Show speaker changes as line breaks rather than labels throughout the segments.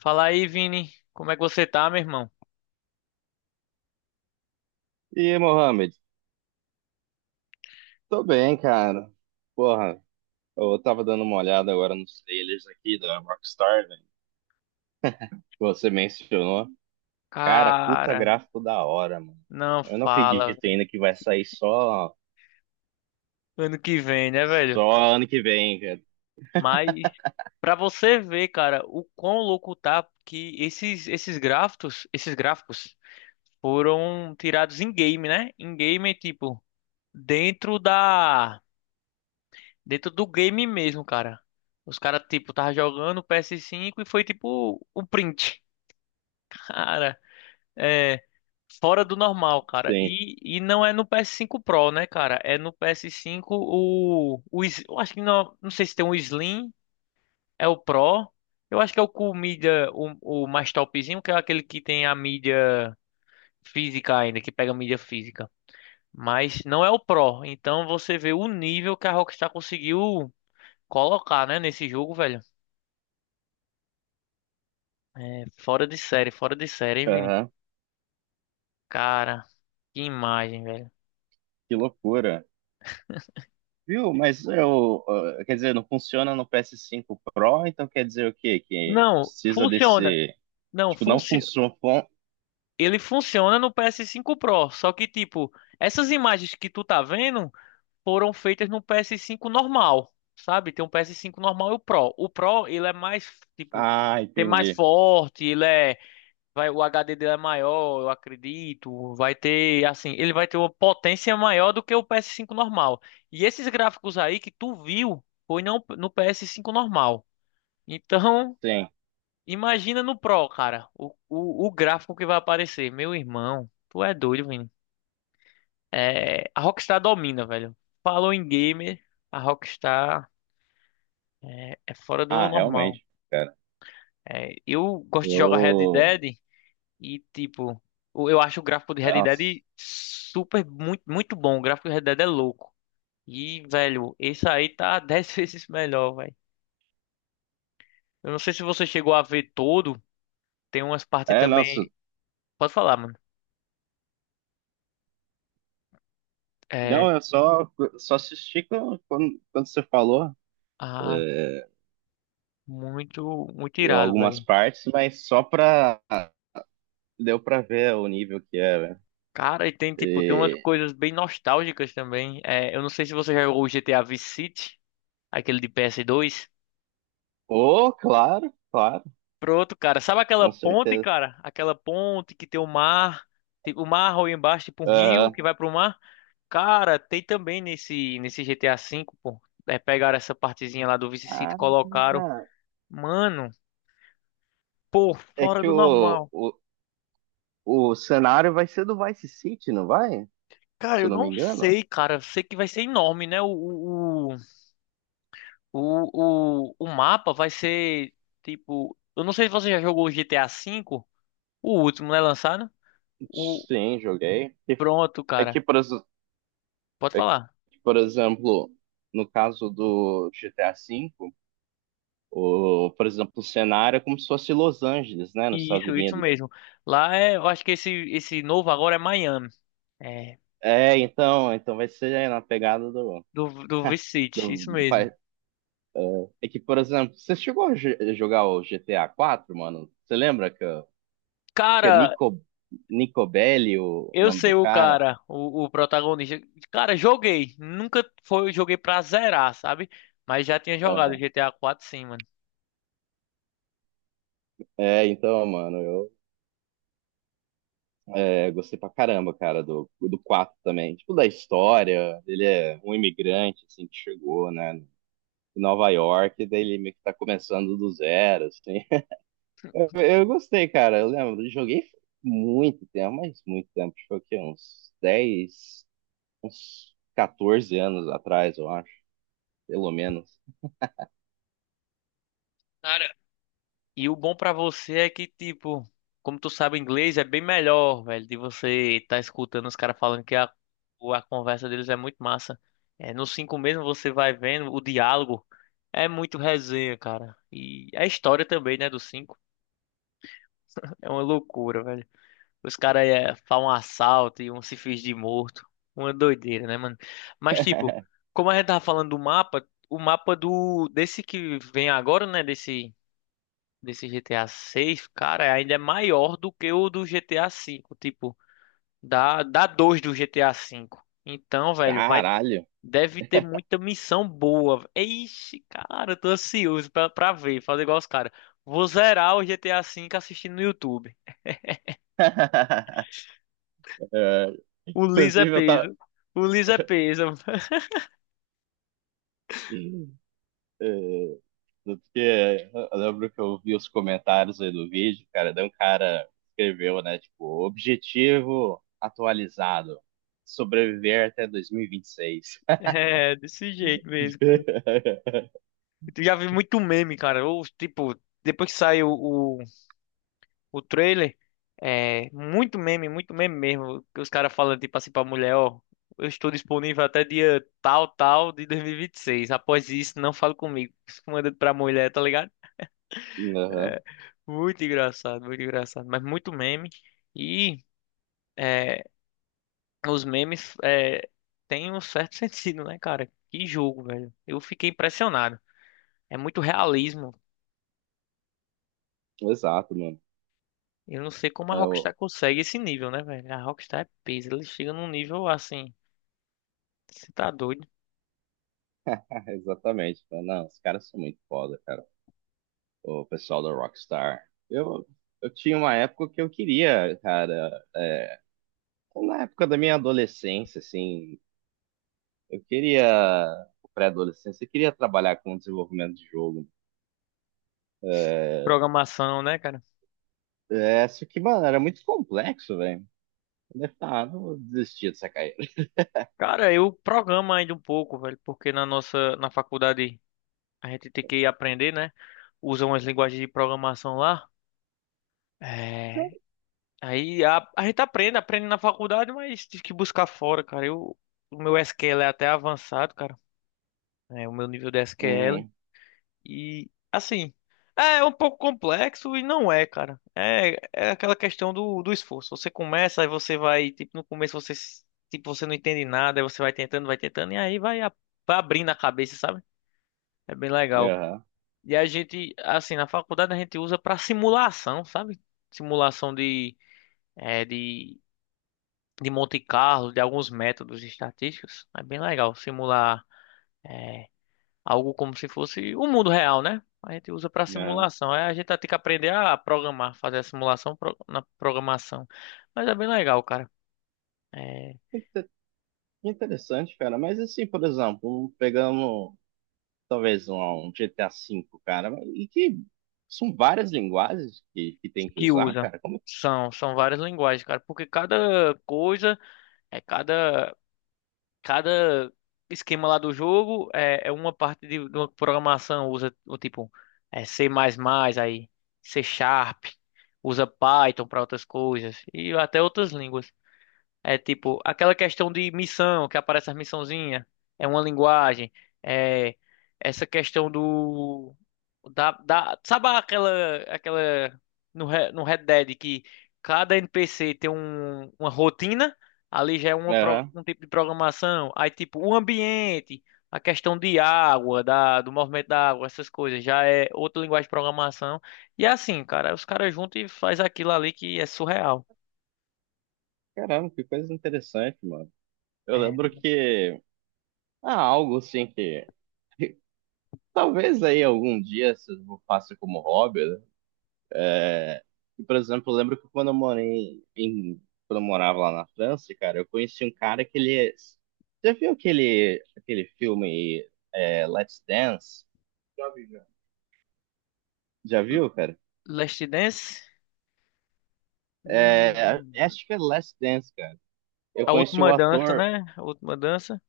Fala aí, Vini. Como é que você tá, meu irmão?
E aí, Mohamed? Tô bem, cara. Porra, eu tava dando uma olhada agora nos trailers aqui da Rockstar, velho, que você mencionou. Cara, puta
Cara,
gráfico da hora, mano.
não
Eu não
fala,
acredito
velho.
ainda que vai sair só,
Ano que vem, né, velho?
só ano que vem, cara.
Mas pra você ver, cara, o quão louco tá que esses gráficos, esses gráficos foram tirados em game, né? Em game, tipo, dentro da dentro do game mesmo, cara. Os caras tipo tava jogando PS5 e foi tipo o print. Cara, é fora do normal, cara.
Sim.
E não é no PS5 Pro, né, cara? É no PS5 o Slim- eu acho que não sei se tem um Slim, é o Pro. Eu acho que é o com mídia, o mais topzinho, que é aquele que tem a mídia física ainda, que pega mídia física. Mas não é o Pro. Então você vê o nível que a Rockstar conseguiu colocar, né, nesse jogo, velho. É fora de série, hein, Vini?
Aham.
Cara, que imagem, velho.
Que loucura. Viu? Mas eu, ah, quer dizer, não funciona no ps cinco Pro, então quer dizer o quê? Que
Não,
precisa
funciona.
desse,
Não,
tipo, não funciona.
ele funciona no PS5 Pro, só que tipo, essas imagens que tu tá vendo foram feitas no PS5 normal, sabe? Tem um PS5 normal e o Pro. O Pro, ele é mais tipo,
Ah,
tem mais
entendi.
forte, ele é, vai o HD dele é maior, eu acredito, vai ter assim, ele vai ter uma potência maior do que o PS5 normal. E esses gráficos aí que tu viu foi não, no PS5 normal. Então,
Sim.
imagina no Pro, cara, o gráfico que vai aparecer. Meu irmão, tu é doido, Vini. É, a Rockstar domina, velho. Falou em gamer, a Rockstar é fora do
Ah,
normal.
realmente, cara.
É, eu gosto de jogar Red
Eu
Dead e, tipo, o- eu acho o gráfico de Red
nossa.
Dead super, muito, muito bom. O gráfico de Red Dead é louco. E, velho, esse aí tá 10 vezes melhor, velho. Eu não sei se você chegou a ver todo. Tem umas partes
É, nossa.
também. Pode falar, mano. É.
Não, eu só assisti quando, quando você falou é,
Muito, muito irado,
algumas
velho.
partes, mas só pra. Deu pra ver o nível que é, velho.
Cara, e tem, tipo, tem umas
E-
coisas bem nostálgicas também. É, eu não sei se você já jogou o GTA Vice City, aquele de PS2.
Oh, claro, claro,
Pronto, cara. Sabe aquela
com
ponte,
certeza.
cara? Aquela ponte que tem o mar, tipo, o mar ou embaixo, tipo um rio
Aham.
que vai pro mar. Cara, tem também nesse GTA V, pô. É, pegaram essa partezinha lá do Vice City, e
Ah,
colocaram. Mano, pô,
é
fora
que
do
o,
normal.
o, o cenário vai ser do Vice City, não vai?
Cara,
Se eu
eu
não me
não
engano.
sei, cara. Eu sei que vai ser enorme, né? O mapa vai ser tipo. Eu não sei se você já jogou o GTA V, o último, né? Lançado. O,
Sim, joguei.
pronto,
É
cara.
que,
Pode
é que,
falar.
por exemplo, no caso do GTA V. O, por exemplo, o cenário é como se fosse Los Angeles, né, nos
E
Estados
isso
Unidos.
mesmo. Lá é. Eu acho que esse novo agora é Miami. É.
É, então, então vai ser na pegada do,
Do Vice City,
do-
isso mesmo.
É que, por exemplo, você chegou a jogar o GTA 4, mano? Você lembra que é
Cara,
Nico, Nico Belli o
eu
nome
sei
do
o
cara?
cara, o protagonista. Cara, joguei. Nunca foi, joguei pra zerar, sabe? Mas já tinha jogado o
Aham.
GTA 4 sim, mano.
É, então, mano, eu gostei pra caramba, cara, do 4 também. Tipo, da história, ele é um imigrante, assim, que chegou, né, em Nova York, e daí ele meio que tá começando do zero, assim. Eu gostei, cara. Eu lembro, joguei muito tempo, mas muito tempo. Acho que foi o quê? Uns 10, uns 14 anos atrás, eu acho. Pelo menos.
E o bom pra você é que, tipo, como tu sabe inglês, é bem melhor, velho, de você estar escutando os caras falando que a, o- a conversa deles é muito massa. É, no 5 mesmo você vai vendo o diálogo. É muito resenha, cara. E a história também, né, do cinco. É uma loucura, velho. Os caras é, fazem um assalto e um se finge de morto. Uma doideira, né, mano? Mas, tipo, como a gente tava falando do mapa, o mapa do desse que vem agora, né, desse GTA 6, cara, ainda é maior do que o do GTA 5, tipo, dá dois do GTA 5. Então, velho, vai
Caralho.
deve ter muita missão boa. Ixi, cara, eu tô ansioso pra ver, fazer igual os caras. Vou zerar o GTA 5 assistindo no YouTube.
É,
O liso é
inclusive, eu tava.
peso. O liso é peso.
É, tanto que eu lembro que eu vi os comentários aí do vídeo, cara. Daí um cara escreveu, né? Tipo, objetivo atualizado: sobreviver até 2026.
É, desse jeito mesmo, cara. Eu já vi muito meme, cara. Eu, tipo, depois que saiu o trailer, é muito meme mesmo. Que os caras falam tipo assim pra mulher, ó, eu estou disponível até dia tal, tal de 2026. Após isso, não fale comigo. Isso manda pra mulher, tá ligado?
Aham.
Muito engraçado, muito engraçado. Mas muito meme. E é, os memes é, têm um certo sentido, né, cara? Que jogo, velho. Eu fiquei impressionado. É muito realismo.
Exato.
Eu não sei como a Rockstar
Eu...
consegue esse nível, né, velho? A Rockstar é peso. Ele chega num nível assim. Você tá doido?
Exatamente. Falei, não, os caras são muito foda, cara. O pessoal da Rockstar. Eu tinha uma época que eu queria, cara. Na época da minha adolescência, assim, eu queria, pré-adolescência, eu queria trabalhar com desenvolvimento de jogo.
Programação, né, cara?
É, só que, mano, era muito complexo, velho. Eu falei, ah, não vou desistir dessa carreira.
Cara, eu programo ainda um pouco, velho, porque na faculdade a gente tem que aprender, né? Usa umas linguagens de programação lá. É... Aí a gente aprende, aprende na faculdade, mas tem que buscar fora, cara. Eu, o meu SQL é até avançado, cara. É, o meu nível de SQL.
Uhum.
E assim, é um pouco complexo e não é, cara. É, é aquela questão do esforço. Você começa, aí você vai, tipo, no começo você s- tipo, você não entende nada, aí você vai tentando, e aí vai, a- vai abrindo a cabeça, sabe? É bem legal.
Aham,
E a gente, assim, na faculdade a gente usa pra simulação, sabe? Simulação é, de, de Monte Carlo, de alguns métodos estatísticos. É bem legal simular. É, Algo como se fosse o mundo real, né? A gente usa para
aham.
simulação. É, a gente vai ter que aprender a programar, fazer a simulação pro- na programação. Mas é bem legal, cara. É,
Inte- Interessante, cara. Mas assim, por exemplo, pegando talvez um GTA V, cara, e que são várias linguagens que tem que
que
usar,
usa.
cara. Como...
São várias linguagens, cara. Porque cada coisa, é cada, cada esquema lá do jogo é, é uma parte de uma programação. Usa o tipo é C++, aí C Sharp, usa Python para outras coisas e até outras línguas. É tipo, aquela questão de missão, que aparece as missãozinhas, é uma linguagem, é essa questão do da sabe aquela aquela no, Re- no Red Dead que cada NPC tem um, uma rotina, ali já é uma, pro-
Aham.
um tipo de programação, aí tipo o ambiente, a questão de água, do movimento da água, essas coisas, já é outra linguagem de programação. E é assim, cara, os caras juntam e faz aquilo ali que é surreal.
Caramba, que coisa interessante, mano. Eu
É
lembro que ah, algo assim que talvez aí algum dia se eu faça como hobby, né? E, por exemplo, eu lembro que quando eu morei em quando eu morava lá na França, cara, eu conheci um cara que ele é, já viu aquele filme Let's Dance? Já vi, já. Já viu, cara?
Last Dance.
É,
Hum,
acho que é Let's Dance, cara. Eu
a
conheci o
última dança,
ator,
né? A última dança.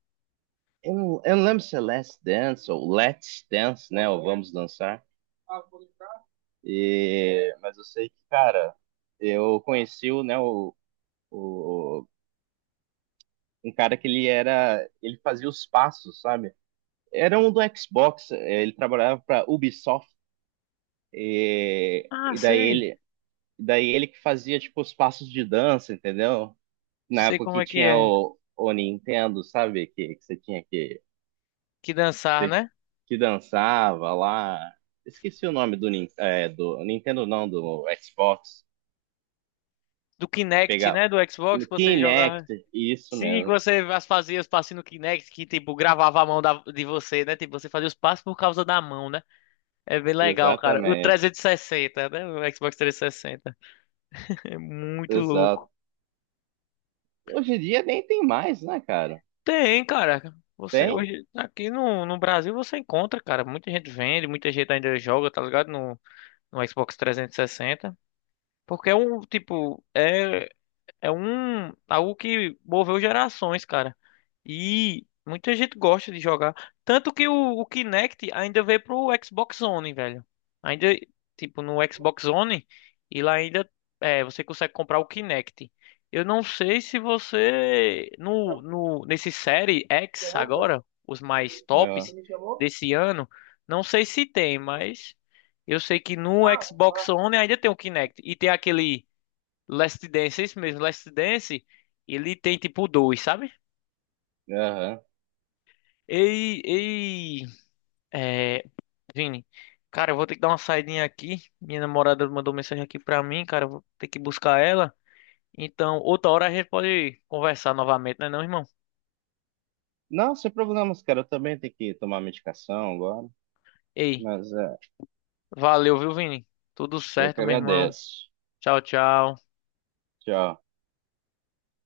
eu não lembro se é Last Dance ou Let's Dance, né? Ou Vamos Dançar. E, mas eu sei que, cara, eu conheci o, né, o, um cara que ele era, ele fazia os passos, sabe? Era um do Xbox, ele trabalhava para Ubisoft
Ah,
e daí
sei.
daí ele que fazia tipo os passos de dança, entendeu? Na
Sei
época
como
que tinha
é.
o Nintendo, sabe? Que você tinha que
Que dançar,
você
né?
que dançava lá. Esqueci o nome do, do Nintendo, não, do Xbox.
Do Kinect,
Pegar
né? Do Xbox que você
Kinect,
jogava.
isso
Sim, que
mesmo.
você as- fazia os passos no Kinect, que tipo, gravava a mão da- de você, né? Tipo, você fazia os passos por causa da mão, né? É bem legal, cara. O
Exatamente.
360, né? O Xbox 360. É muito
Exato.
louco.
Hoje em dia nem tem mais, né, cara?
Tem, cara. Você
Tem?
hoje, aqui no, no Brasil, você encontra, cara. Muita gente vende, muita gente ainda joga, tá ligado? No, no Xbox 360. Porque é um, tipo, é, é um algo que moveu gerações, cara. E muita gente gosta de jogar. Tanto que o Kinect ainda veio pro Xbox One, velho. Ainda, tipo, no Xbox One, e lá ainda é, você consegue comprar o Kinect. Eu não sei se você no,
Eu,
no nesse série X
chamou, velho?
agora, os mais
Aham. Você
tops
me chamou?
desse ano, não sei se tem, mas eu sei que no
Ah,
Xbox
tá.
One ainda tem o Kinect e tem aquele Last Dance, é isso mesmo, Last Dance, ele tem tipo dois, sabe?
Aham.
Ei, ei, é, Vini, cara, eu vou ter que dar uma saidinha aqui. Minha namorada mandou mensagem aqui pra mim, cara, eu vou ter que buscar ela. Então, outra hora a gente pode conversar novamente, né, não, irmão?
Não, sem problemas, cara. Eu também tenho que tomar medicação agora.
Ei,
Mas é,
valeu, viu, Vini? Tudo
eu
certo,
que
meu irmão.
agradeço.
Tchau, tchau.
Tchau.